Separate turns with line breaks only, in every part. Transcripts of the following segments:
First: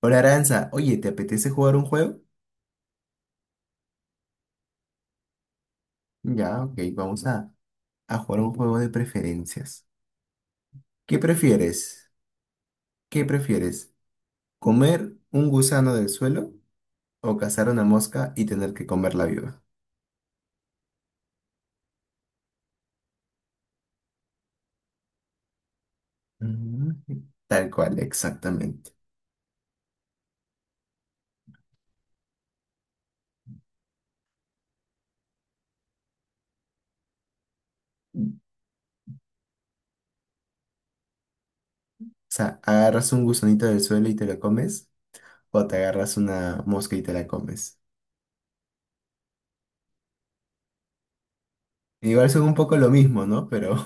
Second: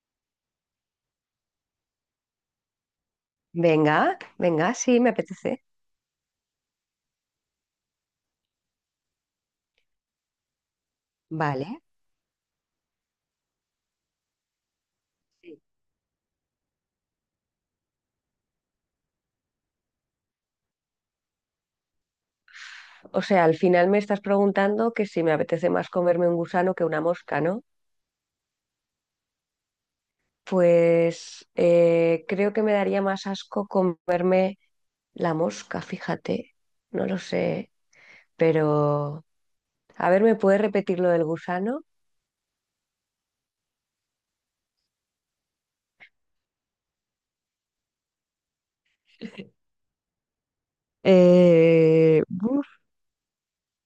Hola Aranza, oye, ¿te apetece jugar un juego?
Venga, venga, sí, me apetece.
Ya, ok, vamos a jugar un juego de preferencias. ¿Qué
Vale.
prefieres? ¿Qué prefieres? ¿Comer un
Sí.
gusano del suelo o cazar una mosca y tener que comerla viva?
O sea, al final me estás preguntando que si me apetece más comerme un gusano que
Mm,
una mosca, ¿no?
Tal cual, exactamente.
Pues creo que me daría más asco comerme la mosca, fíjate. No lo sé, pero... A ver, ¿me puedes repetir lo del gusano?
O sea, agarras un gusanito del suelo y te lo comes o te agarras una mosca y te la comes.
Eh,
Igual son un
buf,
poco lo mismo, ¿no? Pero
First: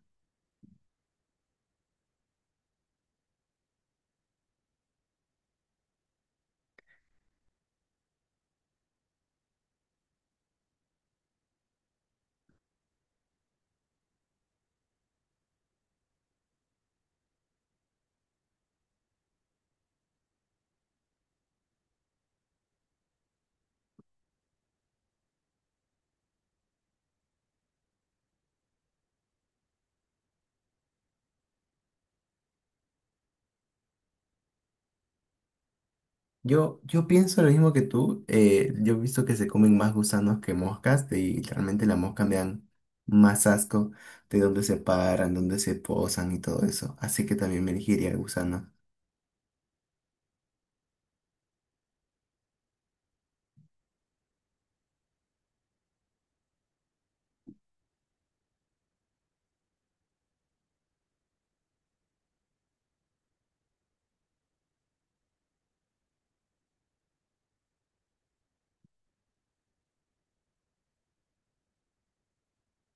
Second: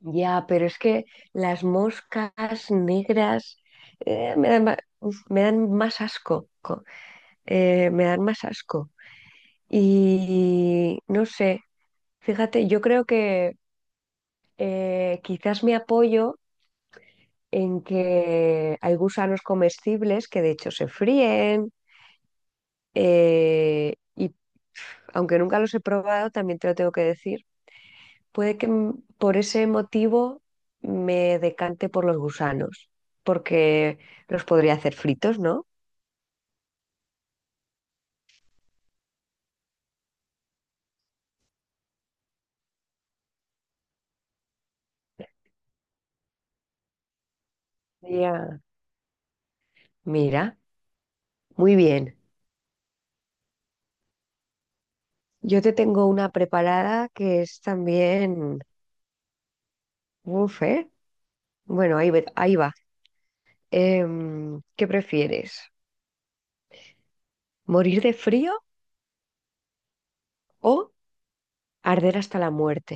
Ya, pero es que las moscas negras me dan, uf, me dan más me dan más asco. Y no sé, fíjate, yo creo que quizás me apoyo en que hay gusanos comestibles que de hecho se fríen y aunque nunca los he probado, también te lo tengo que decir, puede que por ese motivo me decante por los gusanos, porque los podría hacer fritos, ¿no?
yo pienso lo mismo que tú. Yo he visto que se comen más gusanos que moscas y realmente las moscas me dan más asco de dónde se paran, dónde se posan y todo eso. Así que también me elegiría el
Ya.
gusano.
Mira, muy bien. Yo te tengo una preparada que es también... Uf, ¿eh? Bueno, ahí va. ¿Qué prefieres? ¿Morir de frío o arder hasta la muerte?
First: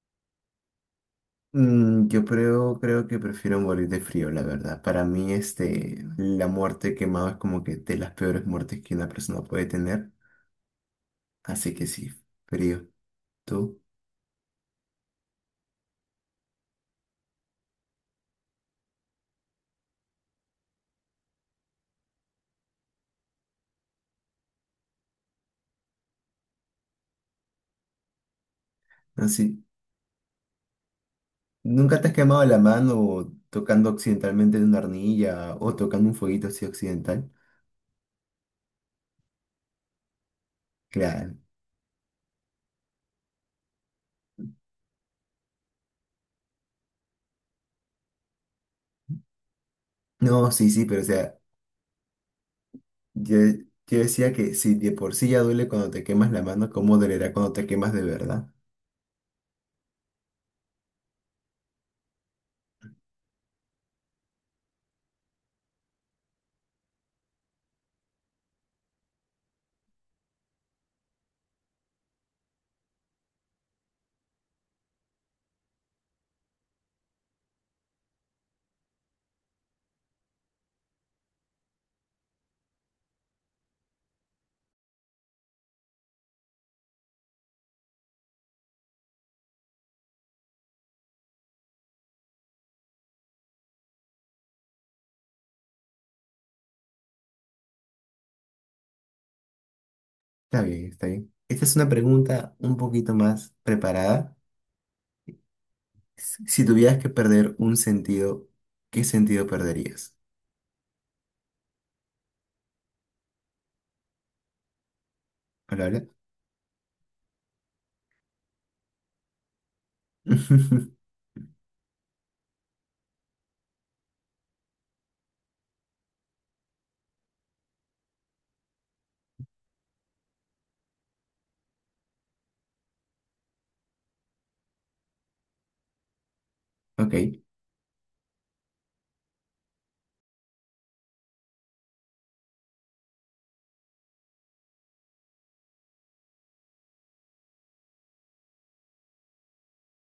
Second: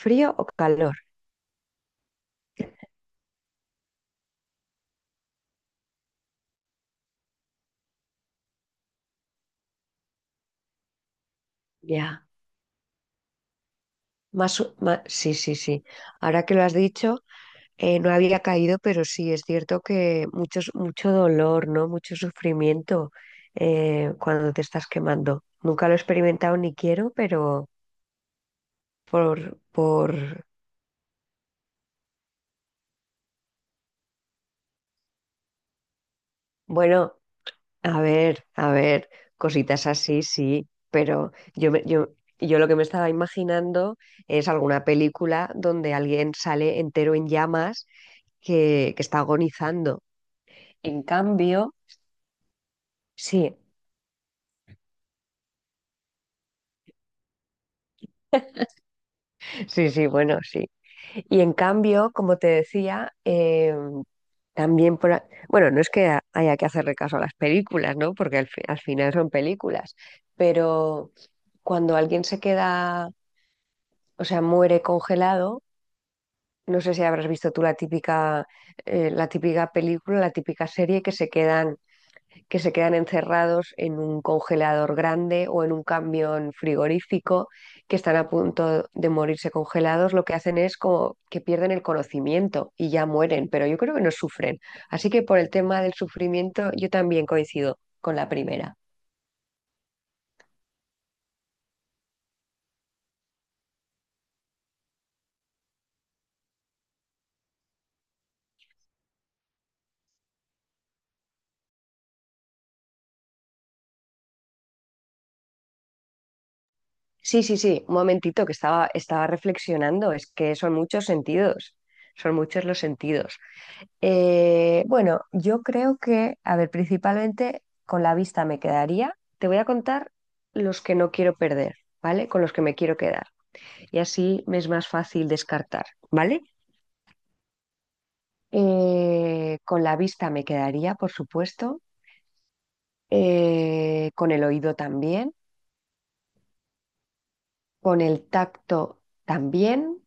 ¿Frío o calor?
Mm, creo que prefiero morir de frío, la verdad. Para mí, este, la muerte quemada es como que de las peores muertes que una persona puede tener. Así que sí,
Ya.
frío. ¿Tú?
Sí, sí, sí. Ahora que lo has dicho, no había caído, pero sí, es cierto que mucho dolor, ¿no? Mucho sufrimiento cuando te estás quemando. Nunca lo he experimentado ni quiero, pero por,
Así,
por,
¿nunca te has quemado la mano tocando accidentalmente en una arnilla o tocando un fueguito así
bueno.
accidental?
A ver, cositas así, sí, pero
Claro.
yo lo que me estaba imaginando es alguna película donde alguien sale entero en llamas que está agonizando.
No, sí, sí, pero
En
o sea,
cambio,
yo,
sí,
yo decía que si de por sí ya duele cuando te quemas la mano, ¿cómo dolerá cuando te quemas de verdad?
sí, sí, bueno, sí. Y en cambio, como te decía, también, bueno, no es que haya que hacerle caso a las películas, ¿no? Porque al final son películas, pero cuando alguien se queda, o sea, muere congelado. No sé si habrás visto tú la típica película, la típica serie que que se quedan encerrados en un congelador grande o en un camión frigorífico, que están a punto de morirse congelados. Lo que hacen es como que pierden el conocimiento y ya mueren, pero yo creo que no sufren. Así que por el tema del sufrimiento, yo también coincido con la primera.
Está bien, está bien. Esta es una pregunta un poquito más preparada. Si tuvieras que perder un sentido, ¿qué sentido perderías? ¿Palabra?
Sí, sí, sí, un momentito que estaba reflexionando, es que son muchos sentidos, son muchos los sentidos. Bueno, yo creo que, a ver, principalmente con la vista me quedaría. Te voy a contar los que no quiero perder, ¿vale? Con los que me quiero quedar. Y así me es más fácil descartar, ¿vale?
Ok.
Con la vista me quedaría, por supuesto. Con el oído también. Con el tacto también.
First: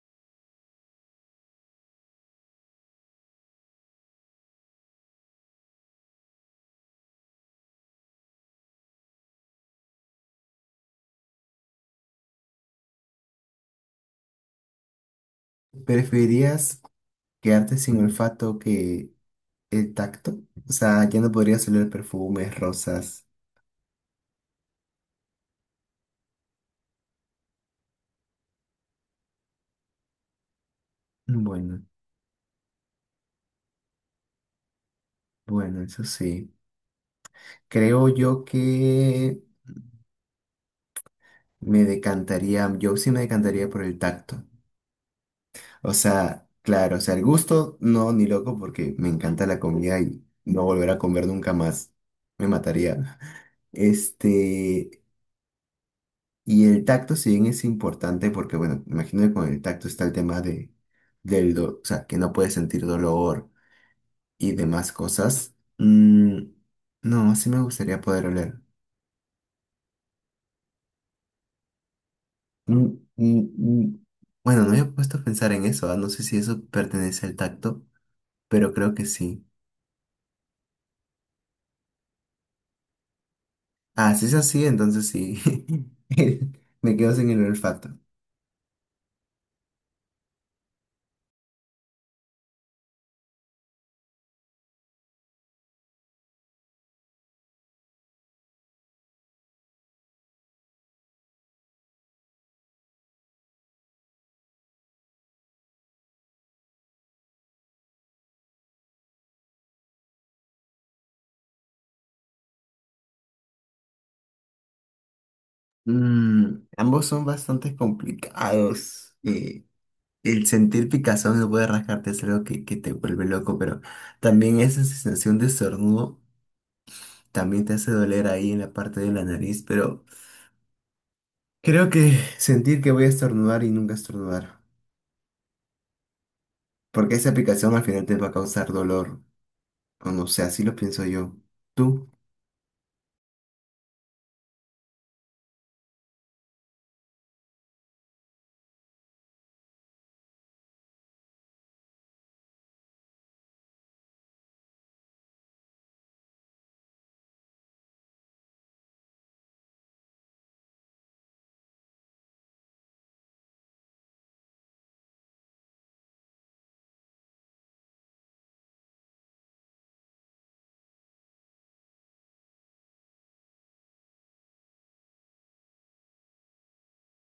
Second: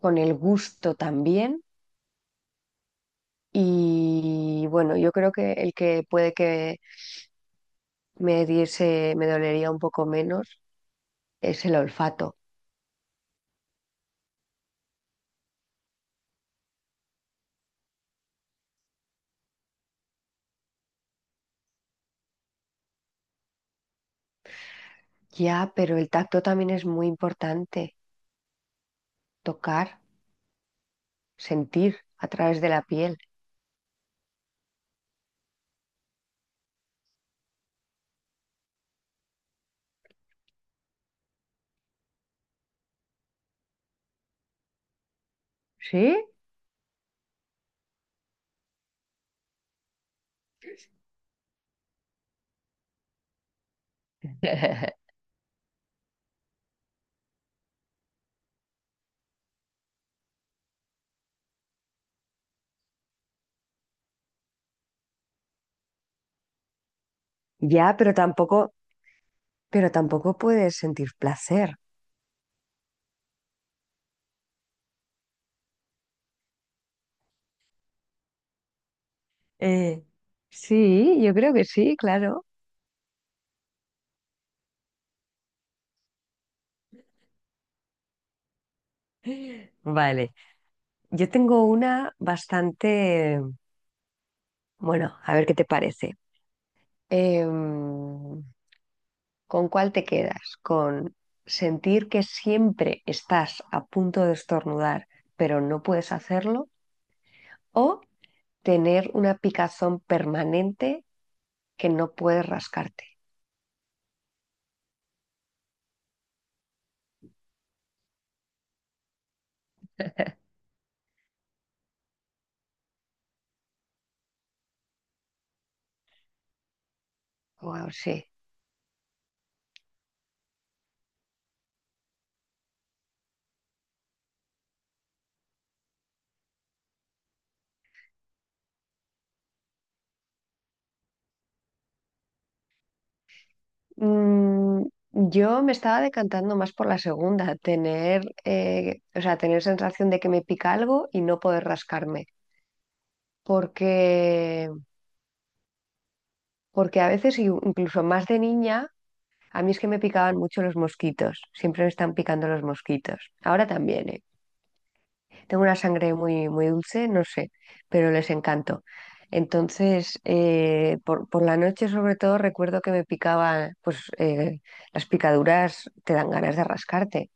Con el gusto también. Y bueno, yo creo que el que puede que me dolería un poco menos es el olfato.
¿Preferirías quedarte sin olfato que el tacto? O sea, ya no podría salir perfumes, rosas.
Ya, pero el tacto también es muy importante. Tocar,
Bueno,
sentir a través de la piel.
bueno, eso sí. Creo yo que yo sí me decantaría por el tacto. O
¿Sí?
sea, claro, o sea, el gusto no, ni loco, porque me encanta la comida y no volver a comer nunca más. Me mataría. Este, y el tacto, si bien es importante, porque bueno, imagino que con el tacto está el tema o sea, que no puedes sentir dolor y demás cosas. No, sí me
Ya,
gustaría poder oler.
pero tampoco puedes sentir placer.
Mm, mm, mm. Bueno, no había puesto a pensar en eso, no sé si eso pertenece al tacto, pero creo que sí.
Eh, Sí, yo creo que sí, claro.
Ah, si es así, entonces sí. Me quedo sin el olfato.
Vale. Yo tengo una bastante, bueno, a ver qué te parece. Em, ¿Con cuál te quedas? ¿Con sentir que siempre estás a punto de estornudar, pero no puedes hacerlo? ¿O tener una picazón permanente que no puedes rascarte?
Mm, ambos son bastante complicados. El sentir picazón no puede rascarte es algo que te vuelve loco, pero también esa sensación de estornudo también te
Wow,
hace doler
sí.
ahí en la parte de la nariz, pero... Creo que sentir que voy a estornudar y nunca estornudar. Porque esa aplicación al final te va a causar dolor. O no sé, así lo pienso yo. ¿Tú?
Mm, yo me estaba decantando más por la segunda, tener, o sea, tener sensación de que me pica algo y no poder rascarme. Porque, porque a veces, incluso más de niña, a mí es que me picaban mucho los mosquitos. Siempre me están picando los mosquitos. Ahora también, ¿eh? Tengo una sangre muy, muy dulce, no sé, pero les encantó. Entonces, por la noche sobre todo recuerdo que me picaba, pues las picaduras te dan ganas de rascarte.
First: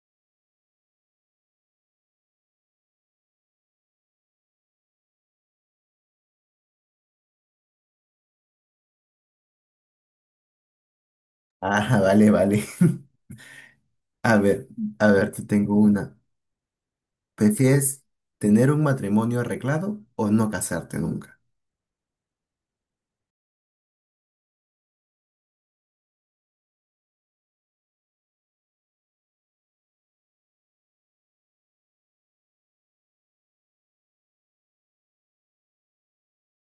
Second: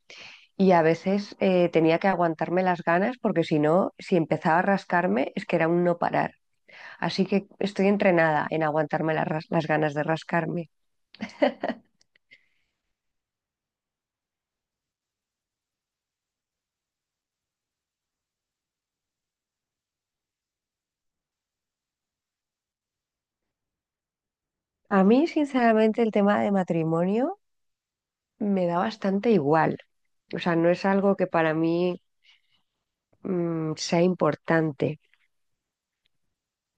Y a veces tenía que aguantarme las ganas porque si no, si empezaba a rascarme, es que era un no parar. Así que estoy entrenada en aguantarme las ganas de rascarme.
Ah, vale, vale. A ver, a ver, te tengo una. ¿Prefieres tener un matrimonio arreglado o no casarte nunca?
A mí, sinceramente, el tema de matrimonio me da bastante igual. O sea, no es algo que para mí sea importante.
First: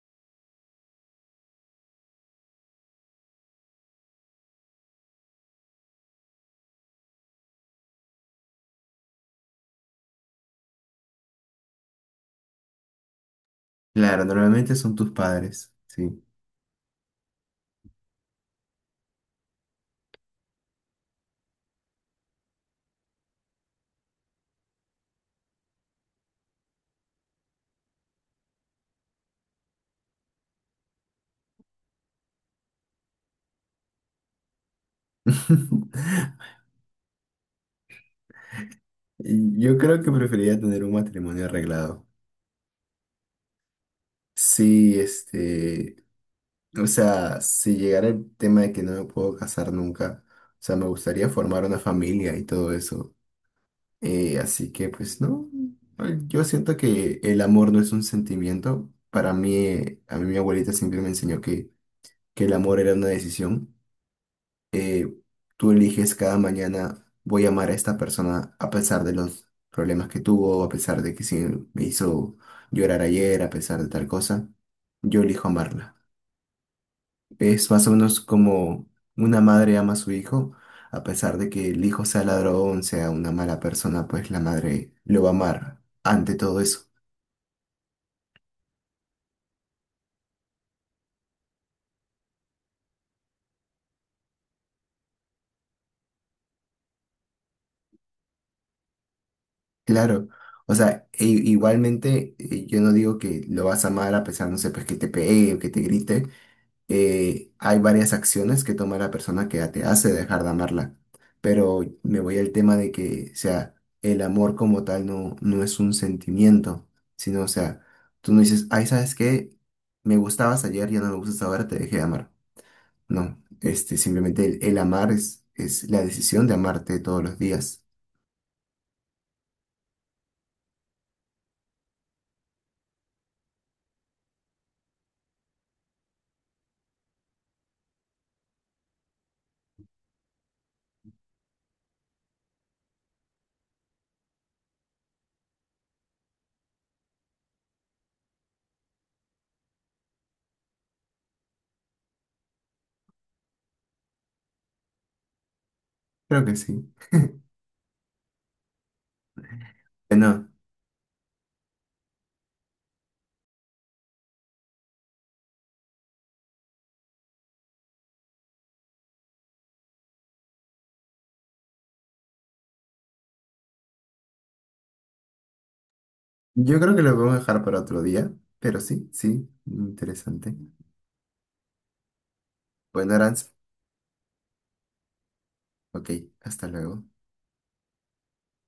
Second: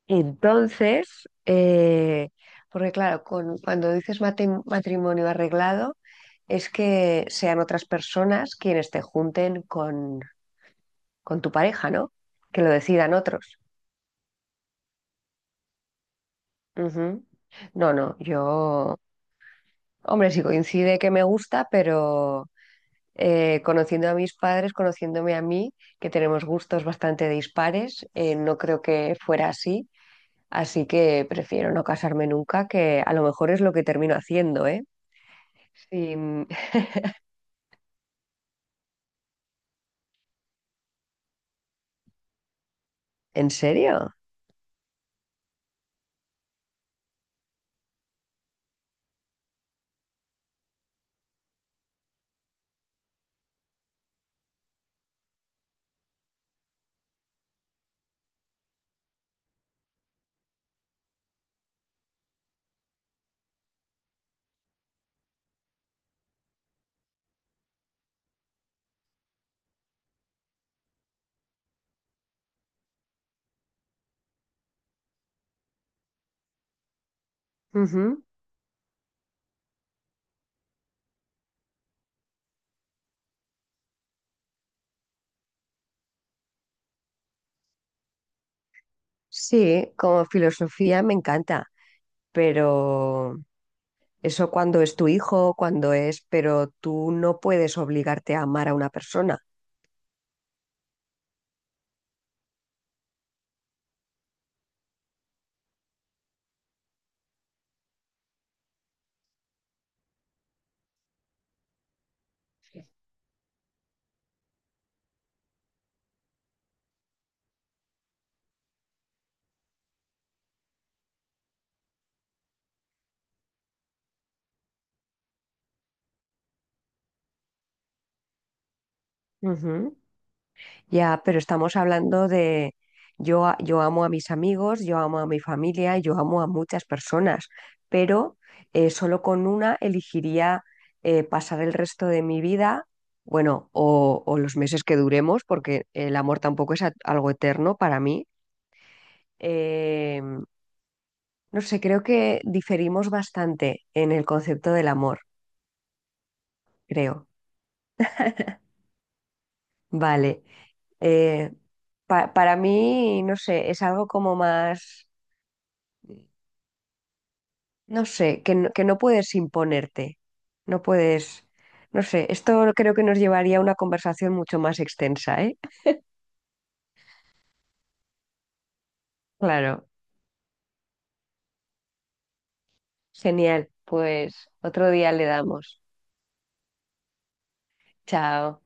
Entonces, porque claro, cuando dices matrimonio arreglado, es que sean otras personas quienes te junten con tu pareja, ¿no? Que lo decidan otros.
Claro, normalmente son tus padres, sí.
Ujú. No, no, yo, hombre, sí coincide que me gusta, pero conociendo a mis padres, conociéndome a mí, que tenemos gustos bastante dispares, no creo que fuera así. Así que prefiero no casarme nunca, que a lo mejor es lo que termino haciendo, ¿eh? Sí,
Yo creo que preferiría tener un matrimonio arreglado.
¿en serio?
Sí, este, o sea, si llegara el tema de que no me puedo casar nunca, o sea, me gustaría formar una familia y todo eso. Así que, pues, no, ay, yo siento que el amor no es un sentimiento. Para mí, a mí mi abuelita siempre me enseñó que el amor era una decisión. Eh, Tú eliges cada mañana, voy a amar a esta persona a pesar de los problemas que tuvo, a pesar de que sí me hizo llorar ayer, a pesar de tal cosa. Yo elijo amarla. Es más o menos
Ujú.
como una madre ama a su hijo, a pesar de que el hijo sea ladrón, sea una mala persona, pues la madre lo va a amar ante todo eso.
Sí, como filosofía me encanta, pero eso cuando es tu hijo, cuando es, pero tú no puedes obligarte a amar a una persona.
Claro, o sea, igualmente yo no digo que lo vas a amar a pesar, no sé, pues que te pegue o que te grite, hay varias acciones que toma la persona que te hace dejar de amarla, pero me voy al tema de que, o sea, el amor como tal no es un sentimiento, sino, o sea, tú no dices, ay, ¿sabes qué? Me gustabas ayer, ya no me gustas ahora, te dejé de amar. No, este, simplemente el amar es la decisión de amarte todos los días.
Ujú. Ya, pero estamos hablando de yo amo a mis amigos, yo amo a mi familia, yo amo a muchas personas, pero solo con una elegiría pasar el resto de mi vida, bueno, o los meses que duremos, porque el amor tampoco es algo eterno para mí. Eh, no sé, creo que diferimos bastante en el concepto del amor,
Creo que sí.
creo. Vale.
Bueno,
Eh, para mí, no sé, es algo como más. No sé, que no puedes imponerte, no puedes, no sé, esto creo que nos llevaría a una conversación mucho más extensa, ¿eh?
yo creo que lo vamos a dejar para otro día, pero sí, sí,
Claro,
interesante. Bueno, Aranza,
genial, pues otro día le damos.
ok, hasta luego.
Chao.